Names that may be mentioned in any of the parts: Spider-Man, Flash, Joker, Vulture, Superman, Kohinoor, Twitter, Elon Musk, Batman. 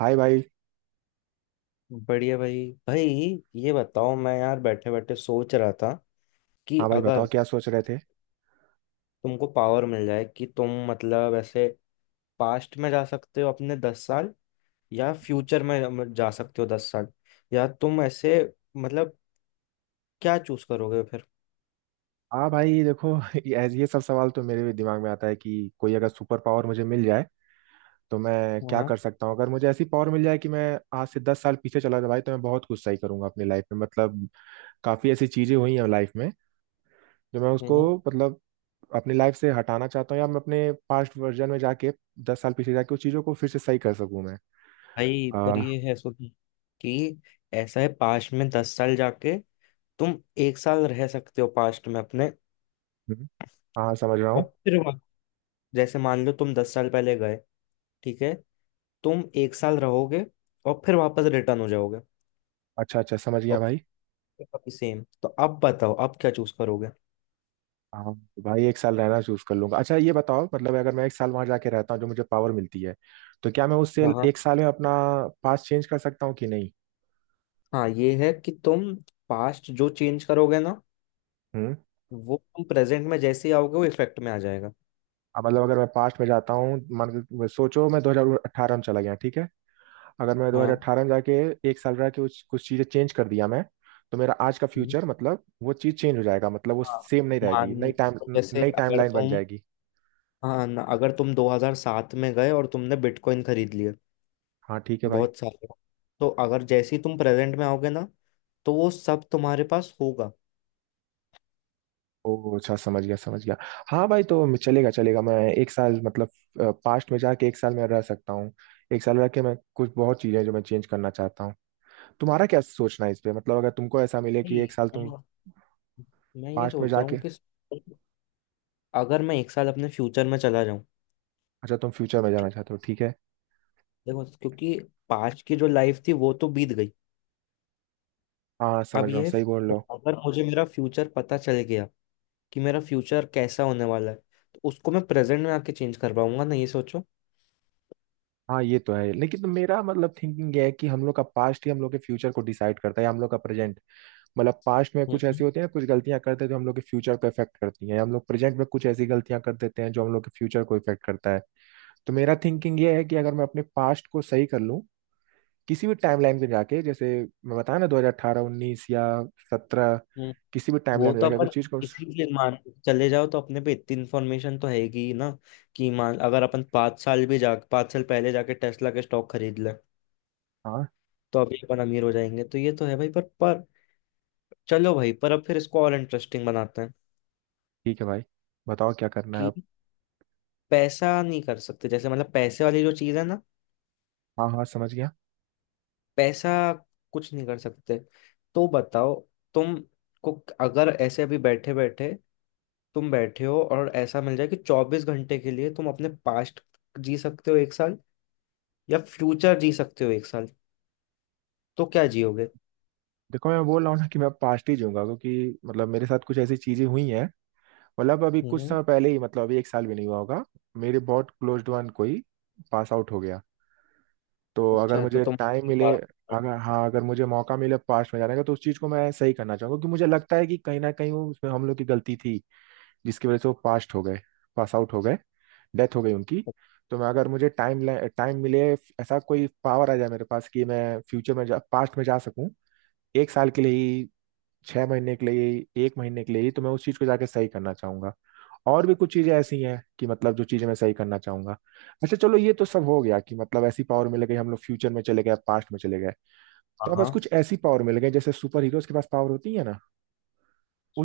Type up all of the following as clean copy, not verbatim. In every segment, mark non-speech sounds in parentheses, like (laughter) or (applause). हाय भाई। बढ़िया भाई भाई। ये बताओ, मैं यार बैठे बैठे सोच रहा था कि हाँ भाई बताओ अगर क्या सोच रहे थे। तुमको पावर मिल जाए कि तुम, मतलब, ऐसे पास्ट में जा सकते हो अपने 10 साल, या फ्यूचर में जा सकते हो 10 साल, या तुम ऐसे, मतलब, क्या चूज करोगे फिर। हाँ भाई ये देखो। (laughs) ये सब सवाल तो मेरे भी दिमाग में आता है कि कोई अगर सुपर पावर मुझे मिल जाए तो मैं क्या कर हाँ। सकता हूँ। अगर मुझे ऐसी पावर मिल जाए कि मैं आज से दस साल पीछे चला जाऊँ भाई तो मैं बहुत कुछ सही करूंगा अपनी लाइफ में। मतलब काफ़ी ऐसी चीज़ें हुई हैं लाइफ में जो मैं उसको, हम्म। मतलब अपनी लाइफ से हटाना चाहता हूँ, या मैं अपने पास्ट वर्जन में जाके दस साल पीछे जाके उस चीज़ों को फिर से सही कर सकूँ मैं। भाई आ, पर ये है, सो कि ऐसा है, पास्ट में 10 साल जाके तुम एक साल रह सकते हो पास्ट में अपने। हम्म, हाँ समझ रहा और हूँ। फिर वहाँ- जैसे मान लो तुम 10 साल पहले गए, ठीक है, तुम एक साल रहोगे और फिर वापस रिटर्न हो जाओगे। अच्छा अच्छा समझ गया और भाई। फिर सेम। तो अब बताओ, अब क्या चूज करोगे। हाँ तो भाई एक साल रहना चूज कर लूंगा। अच्छा ये बताओ मतलब अगर मैं एक साल वहां जाके रहता हूँ जो मुझे पावर मिलती है तो क्या मैं उससे हाँ हाँ। एक साल में अपना पास्ट चेंज कर सकता हूँ कि नहीं। हाँ ये है कि तुम पास्ट जो चेंज करोगे ना, हम्म। वो तुम प्रेजेंट में जैसे ही आओगे वो इफेक्ट में आ जाएगा। अब मतलब अगर मैं पास्ट में जाता हूँ, मान के सोचो मैं 2018 में चला गया, ठीक है। अगर मैं हाँ। 2018 में जाके एक साल रह के कुछ चीजें चेंज कर दिया मैं, तो मेरा आज का हम्म। फ्यूचर मतलब वो चीज चेंज हो जाएगा, मतलब वो हाँ सेम नहीं रहेगी। मान, नई टाइम, जैसे नई अगर टाइमलाइन बन तुम, जाएगी। हाँ ना, अगर तुम 2007 में गए और तुमने बिटकॉइन खरीद लिए हाँ ठीक है भाई। बहुत सारे, तो अगर जैसे ही तुम प्रेजेंट में आओगे ना, तो वो सब तुम्हारे पास होगा। ओ अच्छा समझ गया समझ गया। हाँ भाई तो चलेगा चलेगा। मैं एक साल मतलब पास्ट में जाके एक साल मैं रह सकता हूँ। एक साल रह के मैं कुछ बहुत चीज़ें हैं जो मैं चेंज करना चाहता हूँ। तुम्हारा क्या सोचना है इस पे। मतलब अगर तुमको ऐसा मिले कि नहीं, एक साल तुम मैं ये पास्ट में सोच रहा जाके। हूँ कि अगर मैं एक साल अपने फ्यूचर में चला जाऊं, अच्छा तुम फ्यूचर में जाना ठीक। चाहते हो ठीक है। देखो, क्योंकि पास्ट की जो लाइफ थी वो तो बीत गई, हाँ समझ अब रहा हूँ, ये है सही बोल रहे future। हो। अगर मुझे मेरा फ्यूचर पता चल गया कि मेरा फ्यूचर कैसा होने वाला है, तो उसको मैं प्रेजेंट में आके चेंज कर पाऊंगा ना, ये सोचो। हाँ ये तो है, लेकिन तो मेरा मतलब थिंकिंग ये है कि हम लोग का पास्ट ही हम लोग के फ्यूचर को डिसाइड करता है या हम लोग का प्रेजेंट। मतलब पास्ट में कुछ हम्म। ऐसी होती है, कुछ गलतियां करते हैं जो हम लोग के फ्यूचर को इफेक्ट करती हैं, या हम लोग प्रेजेंट में कुछ ऐसी गलतियां कर देते हैं जो हम लोग के फ्यूचर को इफेक्ट करता है। तो मेरा थिंकिंग ये है कि अगर मैं अपने पास्ट को सही कर लूं, किसी भी टाइमलाइन पे जाके, जैसे मैं बताया ना 2018, 19 या 17, हम्म। किसी भी वो टाइमलाइन पे तो जाके अपन, कुछ चीज़ को। इसीलिए मान, चले जाओ तो अपने पे इतनी इन्फॉर्मेशन तो हैगी ही ना, कि मान अगर अपन 5 साल पहले जाके टेस्ला के स्टॉक खरीद लें हाँ तो अभी अपन अमीर हो जाएंगे। तो ये तो है भाई। पर चलो भाई, पर अब फिर इसको और इंटरेस्टिंग बनाते हैं ठीक है भाई, बताओ क्या करना है कि अब। पैसा नहीं कर सकते, जैसे, मतलब, पैसे वाली जो चीज है ना, हाँ हाँ समझ गया। पैसा कुछ नहीं कर सकते, तो बताओ तुम को अगर ऐसे अभी बैठे बैठे तुम बैठे हो और ऐसा मिल जाए कि 24 घंटे के लिए तुम अपने पास्ट जी सकते हो एक साल, या फ्यूचर जी सकते हो एक साल, तो क्या जियोगे। देखो मैं बोल रहा हूँ ना कि मैं पास्ट ही जाऊंगा क्योंकि मतलब मेरे साथ कुछ ऐसी चीज़ें हुई हैं। मतलब अभी कुछ हम्म। समय पहले ही, मतलब अभी एक साल भी नहीं हुआ होगा, मेरे बहुत क्लोज्ड वन कोई पास आउट हो गया। तो अगर अच्छा। मुझे तो अच्छा तुम टाइम मिले, (laughs) अगर हाँ अगर मुझे मौका मिले पास्ट में जाने का तो उस चीज़ को मैं सही करना चाहूंगा क्योंकि मुझे लगता है कि कहीं ना कहीं वो, उसमें हम लोग की गलती थी जिसकी वजह से वो पास्ट हो गए, पास आउट हो गए, डेथ हो गई उनकी। तो मैं अगर मुझे टाइम टाइम मिले, ऐसा कोई पावर आ जाए मेरे पास कि मैं फ्यूचर में जा, पास्ट में जा सकूं एक साल के लिए ही, छह महीने के लिए ही, एक महीने के लिए ही, तो मैं उस चीज़ को जाके सही करना चाहूंगा। और भी कुछ चीजें ऐसी हैं कि मतलब जो चीजें मैं सही करना चाहूंगा। अच्छा चलो ये तो सब हो गया कि मतलब ऐसी पावर मिल गई, हम लोग फ्यूचर में चले गए, पास्ट में चले गए, तो हाँ अब बस हाँ। कुछ ऐसी पावर मिल गई जैसे सुपर हीरोज के पास पावर होती है ना,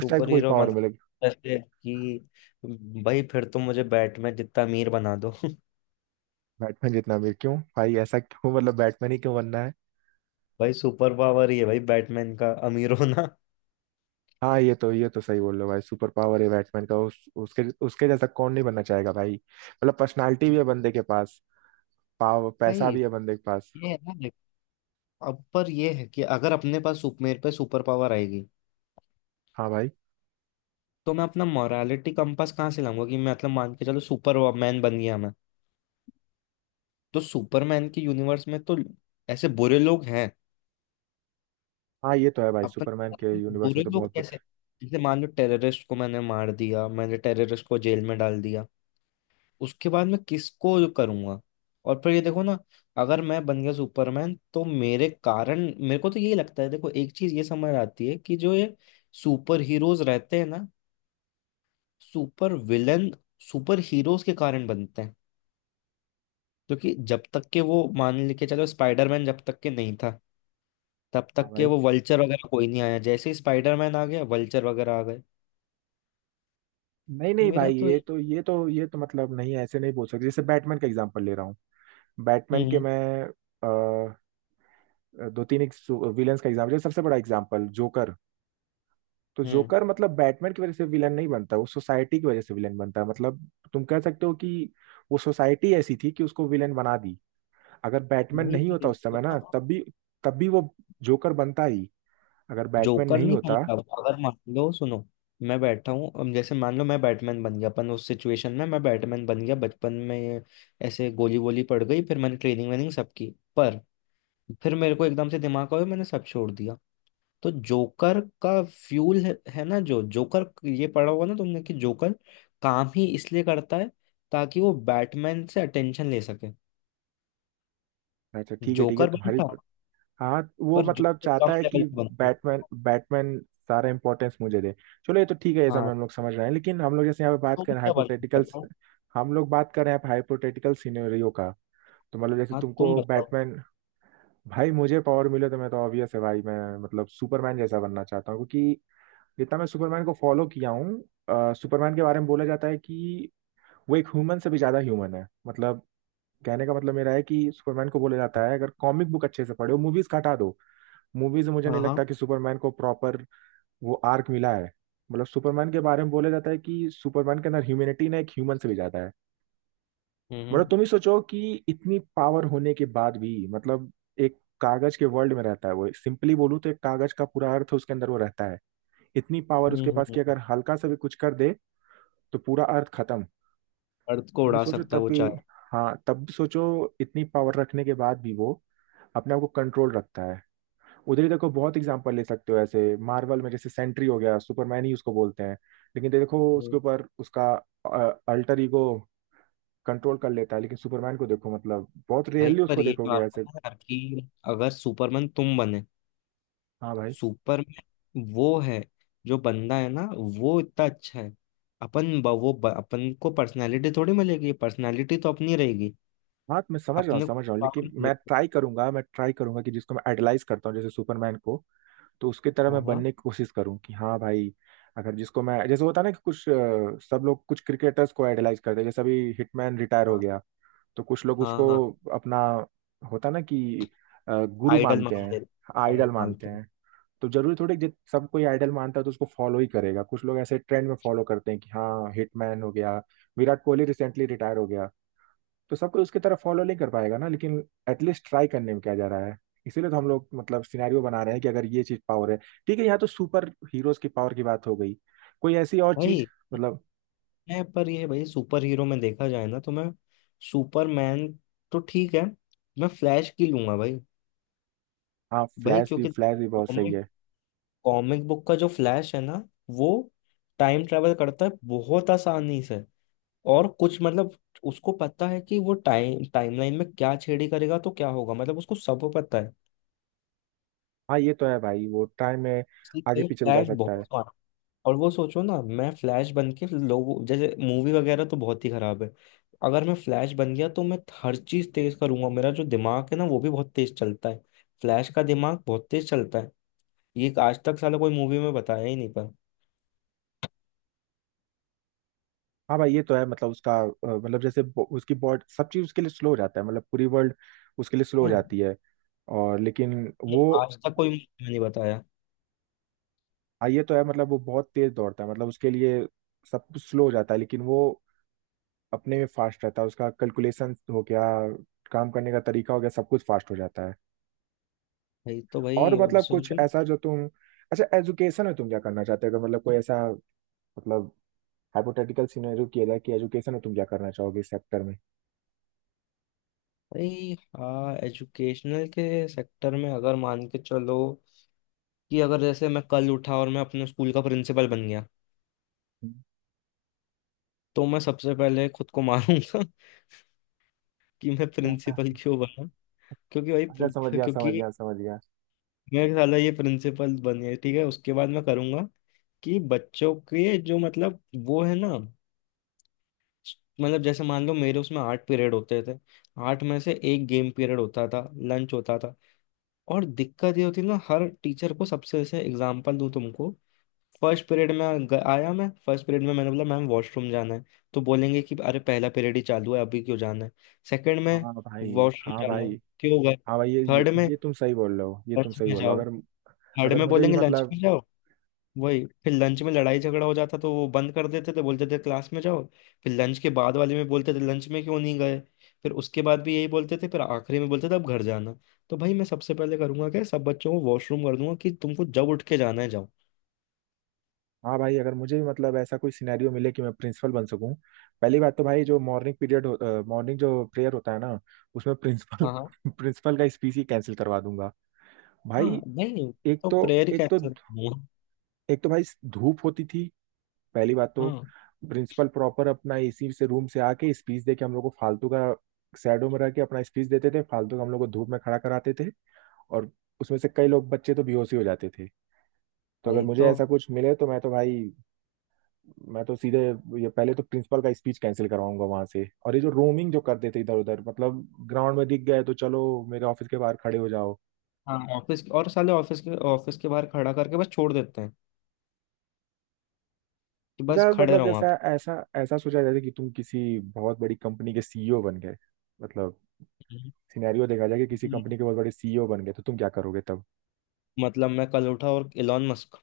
उस टाइप की कोई हीरो पावर मतलब? मिल गई। जैसे कि, भाई, फिर तो मुझे बैटमैन जितना अमीर बना दो। (laughs) बैटमैन जितना अमीर क्यों भाई, ऐसा क्यों, मतलब बैटमैन ही क्यों बनना है। भाई सुपर पावर ही है भाई बैटमैन का अमीर होना। हाँ ये तो सही बोल रहे हो भाई, सुपर पावर है बैटमैन का। उस, उसके उसके जैसा कौन नहीं बनना चाहेगा भाई, मतलब पर्सनालिटी भी है बंदे के पास, पाव भाई पैसा भी है बंदे के पास। ये है ना, देखो, अब पर ये है कि अगर अपने पास सुप मेरे पे सुपर पावर आएगी, हाँ भाई। तो मैं अपना मोरालिटी कंपास कहाँ से लाऊंगा कि मैं, मतलब, मान के चलो सुपर मैन बन गया मैं, तो सुपरमैन के यूनिवर्स में तो ऐसे बुरे लोग हैं हाँ ये तो है भाई, अपन। सुपरमैन के यूनिवर्स बुरे में तो लोग बहुत। कैसे? जैसे मान लो टेररिस्ट को मैंने मार दिया, मैंने टेररिस्ट को जेल में डाल दिया, उसके बाद मैं किसको जो करूंगा। और फिर ये देखो ना, अगर मैं बन गया सुपरमैन तो मेरे कारण, मेरे को तो यही लगता है। देखो, एक चीज ये समझ आती है कि जो ये सुपर हीरोज रहते हैं ना, सुपर विलन सुपर हीरोज के कारण बनते हैं, क्योंकि जब तक के वो, मान लेके चलो, स्पाइडरमैन जब तक के नहीं था तब हाँ तक के भाई। वो वल्चर वगैरह कोई नहीं आया, जैसे ही स्पाइडरमैन आ गया वल्चर वगैरह आ गए। नहीं तो नहीं मेरा भाई, तो ये ये- तो ये तो ये तो मतलब नहीं, ऐसे नहीं बोल सकते। जैसे बैटमैन का एग्जांपल ले रहा हूँ, बैटमैन के हम्म। मैं अ, दो तीन विलन्स का एग्जांपल, सबसे बड़ा एग्जांपल जोकर। तो हम्म। जोकर मतलब बैटमैन की वजह से विलन नहीं बनता, वो सोसाइटी की वजह से विलन बनता है। मतलब तुम कह सकते हो कि वो सोसाइटी ऐसी थी कि उसको विलन बना दी। अगर बैटमैन भाई नहीं होता उस समय ना, तब भी, तब भी वो जोकर बनता ही, अगर बैटमैन जोकर नहीं नहीं होता। बनता वो। अगर मान लो, सुनो, मैं बैठा हूँ, अब जैसे मान लो मैं बैटमैन बन गया, अपन उस सिचुएशन में मैं बैटमैन बन गया बचपन में, ऐसे गोली गोली पड़ गई, फिर मैंने ट्रेनिंग वेनिंग सब की, पर फिर मेरे को एकदम से दिमाग आया मैंने सब छोड़ दिया। तो जोकर का फ्यूल है ना, जो जोकर, ये पढ़ा होगा ना तुमने कि जोकर काम ही इसलिए करता है ताकि वो बैटमैन से अटेंशन ले सके। अच्छा ठीक है जोकर तुम्हारी। बनता, हाँ वो पर मतलब जोकर चाहता कम है लेवल कि पे बनता। बैटमैन, बैटमैन सारा इंपॉर्टेंस मुझे दे। चलो ये तो ठीक है, ये सब हाँ, हम लोग समझ रहे हैं, लेकिन हम लोग जैसे यहाँ पे बात कर तुम रहे हैं क्या बनते हाइपोथेटिकल, हो? बताओ। हम लोग बात कर रहे हैं हाइपोथेटिकल सिनेरियो का। तो मतलब जैसे हाँ, तुम तुमको बताओ। बैटमैन। भाई मुझे पावर मिले तो मैं, तो ऑब्वियस है भाई मैं मतलब सुपरमैन जैसा बनना चाहता हूँ क्योंकि जितना मैं सुपरमैन को फॉलो किया हूँ, सुपरमैन के बारे में बोला जाता है कि वो एक ह्यूमन से भी ज्यादा ह्यूमन है। मतलब कहने का मतलब मेरा है कि सुपरमैन को बोला जाता है, अगर कॉमिक बुक अच्छे से पढ़ो, मूवीज हटा दो। मूवीज में मुझे नहीं हाँ। लगता हाँ। कि सुपरमैन को प्रॉपर वो आर्क मिला है। मतलब सुपरमैन के बारे में बोला जाता है कि सुपरमैन के अंदर ह्यूमैनिटी ना एक ह्यूमन से भी ज्यादा है। हम्म। मतलब तुम ही सोचो कि इतनी पावर होने के बाद भी मतलब एक कागज के वर्ल्ड में रहता है वो, सिंपली बोलूँ तो एक कागज का पूरा अर्थ उसके अंदर वो रहता है। इतनी पावर हम्म। उसके पास कि अगर हल्का सा भी कुछ कर दे तो पूरा अर्थ खत्म। अर्थ को लेकिन उड़ा सोचो सकता है तब वो भी, चाहे। हाँ तब भी सोचो, इतनी पावर रखने के बाद भी वो अपने आप को कंट्रोल रखता है। उधर ही देखो, बहुत एग्जांपल ले सकते हो ऐसे, मार्वल में जैसे सेंट्री हो गया, सुपरमैन ही उसको बोलते हैं। लेकिन देखो हम्म। उसके ऊपर उसका अल्टर ईगो कंट्रोल कर लेता है, लेकिन सुपरमैन को देखो मतलब बहुत भाई रेयरली पर उसको ये देखोगे बात ऐसे। है यार कि अगर सुपरमैन तुम बने, हाँ भाई। सुपरमैन वो है, जो बंदा है ना, वो इतना अच्छा है, अपन ब- वो ब- अपन को पर्सनालिटी थोड़ी मिलेगी, पर्सनालिटी तो अपनी रहेगी, हाँ तो मैं समझ रहा हूँ, अपने समझ रहा को हूँ लेकिन power मैं मिलेगी। ट्राई करूंगा, मैं ट्राई करूंगा कि जिसको मैं आइडलाइज करता हूँ जैसे सुपरमैन को, तो उसकी तरह हाँ। मैं हाँ। बनने की कोशिश करूँ, कि हाँ भाई अगर जिसको मैं, जैसे होता है ना कि कुछ सब लोग कुछ क्रिकेटर्स को आइडलाइज करते हैं, जैसे अभी हिटमैन रिटायर हो हाँ। गया तो कुछ लोग हाँ। उसको हाँ, अपना, होता ना कि गुरु आइडल मानते मान ले, हैं, आइडल आइडल मानते मानते हैं। हैं। तो जरूरी थोड़ी कि जब सब कोई आइडल मानता है तो उसको फॉलो ही करेगा। कुछ लोग ऐसे ट्रेंड में फॉलो करते हैं कि हाँ हिटमैन हो गया, विराट कोहली रिसेंटली रिटायर हो गया। तो सब कोई उसकी तरह फॉलो नहीं कर पाएगा ना, लेकिन एटलीस्ट ट्राई करने में क्या जा रहा है। इसीलिए तो हम लोग मतलब सिनेरियो बना रहे हैं कि अगर ये चीज पावर है। ठीक है, यहाँ तो सुपर हीरोज की पावर की बात हो गई, कोई ऐसी और चीज भाई मतलब। मैं, पर ये भाई, सुपर हीरो में देखा जाए ना, तो मैं सुपरमैन तो ठीक है, मैं फ्लैश की लूंगा भाई। हाँ भाई फ्लैश भी, क्योंकि फ्लैश भी बहुत सही कॉमिक है। कॉमिक बुक का जो फ्लैश है ना, वो टाइम ट्रेवल करता है बहुत आसानी से, और कुछ, मतलब, उसको पता है कि वो टाइमलाइन में क्या छेड़ी करेगा तो क्या होगा, मतलब उसको सब पता है, हाँ ये तो है भाई, वो टाइम में इसलिए आगे भाई पीछे भी जा फ्लैश सकता बहुत है। smart। और वो सोचो ना, मैं फ्लैश बन के लोगों, जैसे मूवी वगैरह तो बहुत ही खराब है, अगर मैं फ्लैश बन गया तो मैं हर चीज तेज करूंगा, मेरा जो दिमाग है ना वो भी बहुत तेज चलता है, फ्लैश का दिमाग बहुत तेज चलता है, ये आज तक साला कोई मूवी में बताया ही नहीं पर। हाँ भाई ये तो है, मतलब उसका मतलब जैसे उसकी बॉडी, सब चीज उसके लिए स्लो हो जाता है, मतलब पूरी वर्ल्ड उसके लिए स्लो हो हाँ, जाती है। और लेकिन ये वो, आज तक कोई मुझे नहीं बताया। हाँ ये तो है, मतलब वो बहुत तेज दौड़ता है, मतलब उसके लिए सब कुछ स्लो हो जाता है लेकिन वो अपने में फास्ट रहता है। उसका कैलकुलेशन हो गया, काम करने का तरीका हो गया, सब कुछ फास्ट हो जाता है। भाई तो, और भाई, अब मतलब कुछ सोचो। ऐसा जो तुम, अच्छा एजुकेशन में तुम क्या करना चाहते हो, अगर मतलब कोई ऐसा मतलब हाइपोथेटिकल सिनेरियो किया जाए कि एजुकेशन में तुम क्या करना चाहोगे इस सेक्टर में। भाई हाँ, एजुकेशनल के सेक्टर में अगर मान के चलो कि अगर जैसे मैं कल उठा और मैं अपने स्कूल का प्रिंसिपल बन गया, हम्म, तो मैं सबसे पहले खुद को मारूंगा (laughs) कि मैं ऐसा। प्रिंसिपल क्यों बना। क्योंकि भाई अच्छा समझ प्रि- गया समझ क्योंकि गया समझ गया। मैं साला ये प्रिंसिपल बन गया, ठीक है, उसके बाद मैं करूंगा कि बच्चों के जो, मतलब, वो है ना, मतलब जैसे मान लो मेरे उसमें 8 पीरियड होते थे, 8 में से एक गेम पीरियड होता था, लंच होता था, और दिक्कत ये होती है ना हर टीचर को, सबसे, जैसे एग्जांपल दूं तुमको, फर्स्ट पीरियड में आया, मैं फर्स्ट पीरियड में मैंने बोला मैम वॉशरूम जाना है, तो बोलेंगे कि अरे पहला पीरियड ही चालू है अभी क्यों जाना है, सेकंड में हाँ भाई। वॉशरूम हाँ जाना है भाई। क्यों गए, हाँ भाई थर्ड में ये तुम सही बोल रहे हो, ये तुम लंच सही में बोल रहे हो जाओ अगर, थर्ड अगर में मुझे भी बोलेंगे लंच मतलब। में जाओ, वही फिर लंच में लड़ाई झगड़ा हो जाता तो वो बंद कर देते थे, बोलते थे क्लास में जाओ, फिर लंच के बाद वाले में बोलते थे लंच में क्यों नहीं गए, फिर उसके बाद भी यही बोलते थे, फिर आखिरी में बोलते थे अब घर जाना। तो भाई मैं सबसे पहले करूंगा क्या, सब बच्चों को वॉशरूम कर दूंगा, कि तुमको जब उठ के जाना है जाओ। हाँ भाई अगर मुझे भी मतलब ऐसा कोई सिनेरियो मिले कि मैं प्रिंसिपल बन सकूं, पहली बात तो भाई जो मॉर्निंग पीरियड, मॉर्निंग जो प्रेयर होता है ना उसमें प्रिंसिपल हाँ। हाँ। प्रिंसिपल (laughs) का स्पीच ही कैंसिल करवा दूंगा। हाँ। भाई नहीं, एक तो तो, प्रेयर एक तो, कैंसिल करूंगा। एक तो भाई धूप होती थी। पहली बात तो हाँ प्रिंसिपल प्रॉपर अपना एसी से रूम से आके स्पीच दे के हम लोग को फालतू का, शैडो में रह के अपना स्पीच देते थे, फालतू का हम लोग को धूप में खड़ा कराते थे, और उसमें से कई लोग बच्चे तो बेहोश ही हो जाते थे। तो अगर भाई। मुझे तो ऐसा कुछ मिले तो मैं तो भाई, मैं तो सीधे ये पहले तो प्रिंसिपल का स्पीच कैंसिल करवाऊंगा वहां से। और ये जो रोमिंग जो करते थे इधर उधर, मतलब ग्राउंड में दिख गए तो चलो मेरे ऑफिस के बाहर खड़े हो जाओ। हाँ, ऑफिस, और साले ऑफिस के बाहर खड़ा करके बस छोड़ देते हैं कि बस अच्छा खड़े मतलब रहो वहां जैसा पर, ऐसा ऐसा सोचा जाए कि तुम किसी बहुत बड़ी कंपनी के सीईओ बन गए। मतलब, सिनेरियो देखा जाए कि किसी कंपनी के बहुत बड़े सीईओ बन गए तो तुम क्या करोगे तब? मतलब मैं कल उठा और इलॉन मस्क,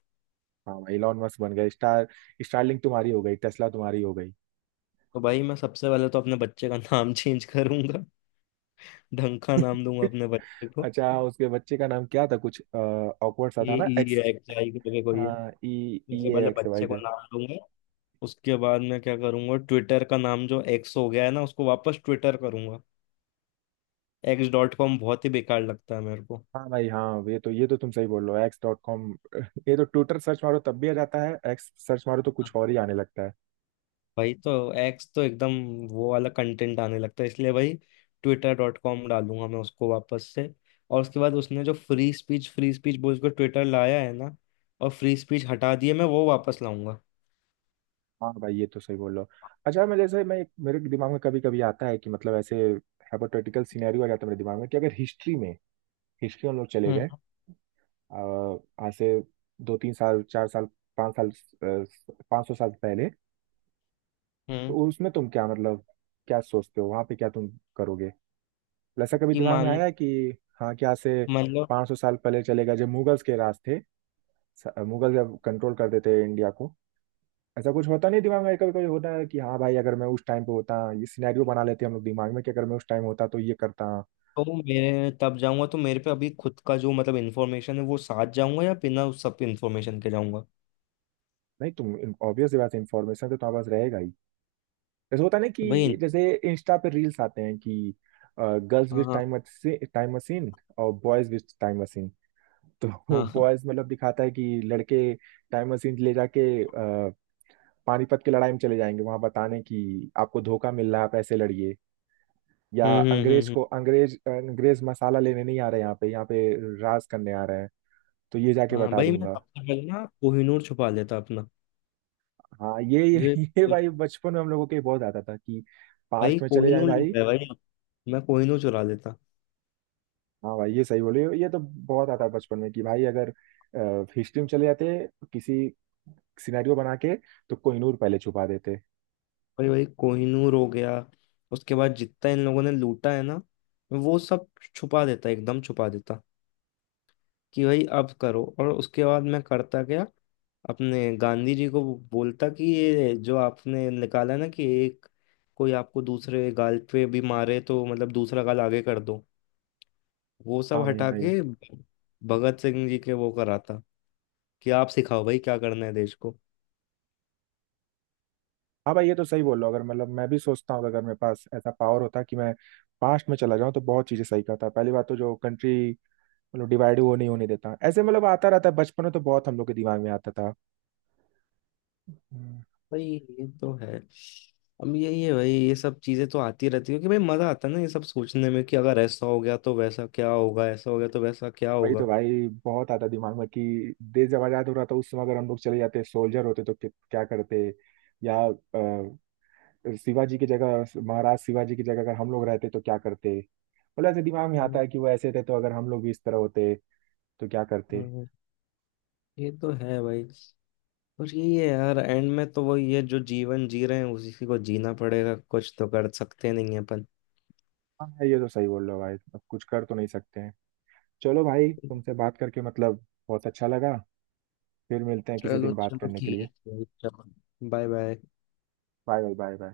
हाँ भाई, इलॉन मस्क बन गए। स्टारलिंक तुम्हारी हो गई, टेस्ला तुम्हारी हो गई। तो भाई मैं सबसे पहले तो अपने बच्चे का नाम (laughs) चेंज करूंगा, ढंका नाम दूंगा अपने बच्चे को, अच्छा, उसके बच्चे का नाम क्या था? कुछ ऑकवर्ड सा ए था ना, ई एक्स एक्स आई करके कोई है। ई। ई सबसे पहले एक्स वाई। बच्चे को नाम दूंगा। उसके बाद मैं क्या करूंगा, ट्विटर का नाम जो एक्स हो गया है ना उसको वापस ट्विटर करूंगा, एक्स डॉट कॉम बहुत ही बेकार लगता है मेरे को, हाँ भाई, हाँ, ये तो तुम सही बोल रहे हो, एक्स डॉट कॉम (laughs) ये तो ट्विटर सर्च मारो तब भी आ जाता है, एक्स सर्च मारो तो कुछ और ही आने लगता है। भाई तो एक्स तो एकदम वो वाला कंटेंट आने लगता है, इसलिए भाई ट्विटर डॉट कॉम डालूंगा मैं उसको वापस से। और उसके बाद उसने जो फ्री स्पीच बोल के ट्विटर लाया है ना, और फ्री स्पीच हटा दिए, मैं वो वापस लाऊंगा। हाँ भाई, ये तो सही बोल रहे हो। अच्छा, मैं जैसे मैं मेरे दिमाग में कभी कभी आता है कि मतलब ऐसे हाइपोथेटिकल सिनेरियो आ जाता है मेरे दिमाग में कि अगर हिस्ट्री हम लोग चले हम्म। गए, अ, आज से 2-3 साल, 4 साल, 5 साल, 500 साल पहले, हम्म, तो उसमें तुम क्या, मतलब क्या सोचते हो, वहाँ पे क्या तुम करोगे? ऐसा कभी कि दिमाग में मान, आया है कि हाँ, क्या से मतलब, 500 साल पहले चले गए जब मुगल्स के राज थे। मुगल जब कंट्रोल कर देते इंडिया को, ऐसा कुछ होता नहीं दिमाग में? कभी कभी होता है कि हाँ भाई, अगर मैं उस टाइम पे होता, ये सिनेरियो बना लेते हम लोग दिमाग में कि अगर मैं उस टाइम होता तो ये करता। तो मैं तब जाऊंगा तो मेरे पे अभी खुद का जो, मतलब, इन्फॉर्मेशन है वो साथ जाऊंगा या बिना उस सब इन्फॉर्मेशन के जाऊंगा। नहीं, तुम, ऑब्वियस बात है, इन्फॉर्मेशन तो तुम्हारे पास रहेगा ही। जैसे होता है ना कि भाई। जैसे इंस्टा पे रील्स आते हैं कि गर्ल्स हाँ। विथ हाँ। टाइम, टाइम मशीन, और बॉयज विथ टाइम मशीन। तो हाँ, (laughs) हाँ, बॉयज, मतलब दिखाता है कि लड़के टाइम मशीन ले जाके पानीपत की लड़ाई में चले जाएंगे, वहां बताने कि आपको धोखा मिल रहा है, आप ऐसे लड़िए। या हम्म। हम्म। हम्म। अंग्रेज हम्म। को अंग्रेज अंग्रेज मसाला लेने नहीं आ रहे, यहाँ पे, यहाँ पे राज करने आ रहे हैं, तो ये जाके हाँ बता भाई, मैं दूंगा। सबसे पहले ना कोहिनूर छुपा लेता अपना, हाँ, जो (laughs) ये भाई, बचपन में हम लोगों के बहुत आता था कि भाई पास्ट में चले जाए कोहिनूर भाई। लेता है भाई, मैं कोहिनूर चुरा लेता, हाँ भाई, ये सही बोले हो, ये तो बहुत आता बचपन में कि भाई अगर हिस्ट्री में चले जाते, किसी सिनेरियो बना के, तो कोहिनूर पहले छुपा देते। भाई, भाई, कोहिनूर हो गया, उसके बाद जितना इन लोगों ने लूटा है ना वो सब छुपा देता, एकदम छुपा देता, कि भाई अब करो, और उसके बाद मैं करता क्या, अपने गांधी जी को बोलता कि ये जो आपने निकाला ना कि एक, कोई आपको दूसरे गाल पे भी मारे तो, मतलब, दूसरा गाल आगे कर दो, वो सब हाँ भाई हटा हाँ ये के भगत सिंह जी के वो कराता कि आप सिखाओ भाई क्या करना है देश को। हाँ भाई, ये तो सही बोल रहे हो। अगर, मतलब, मैं भी सोचता हूँ कि अगर मेरे पास ऐसा पावर होता कि मैं पास्ट में चला जाऊँ तो बहुत चीजें सही करता। पहली बात तो, जो कंट्री, मतलब, डिवाइड, वो नहीं होने देता। ऐसे मतलब आता रहता है बचपन में, तो बहुत हम लोग के दिमाग में आता था। हम्म। भाई ये तो है, अब यही है भाई, ये सब चीजें तो आती रहती है कि भाई मजा आता है ना ये सब सोचने में कि अगर ऐसा हो गया तो वैसा क्या होगा, ऐसा हो गया तो वैसा क्या वही तो होगा। भाई, बहुत आता दिमाग में कि देश जब आजाद हो रहा था उस समय अगर हम लोग चले जाते, सोल्जर होते, तो क्या करते। या शिवाजी की जगह महाराज शिवाजी की जगह अगर हम लोग रहते तो क्या करते, मतलब ऐसे दिमाग में आता हम्म, है कि वो ऐसे थे, तो अगर हम लोग भी इस तरह होते तो क्या करते। हम्म, ये तो है भाई, और यही है यार, एंड में तो वही है जो जीवन जी रहे हैं उसी को जीना पड़ेगा, कुछ तो कर सकते नहीं है अपन। हाँ, ये तो सही बोल रहे हो भाई, अब कुछ कर तो नहीं सकते हैं। चलो भाई, तुमसे बात करके मतलब बहुत अच्छा लगा। फिर मिलते हैं किसी चलो दिन बात चलो, करने के लिए। ठीक है, चलो। Bye bye. Bye bye, bye bye.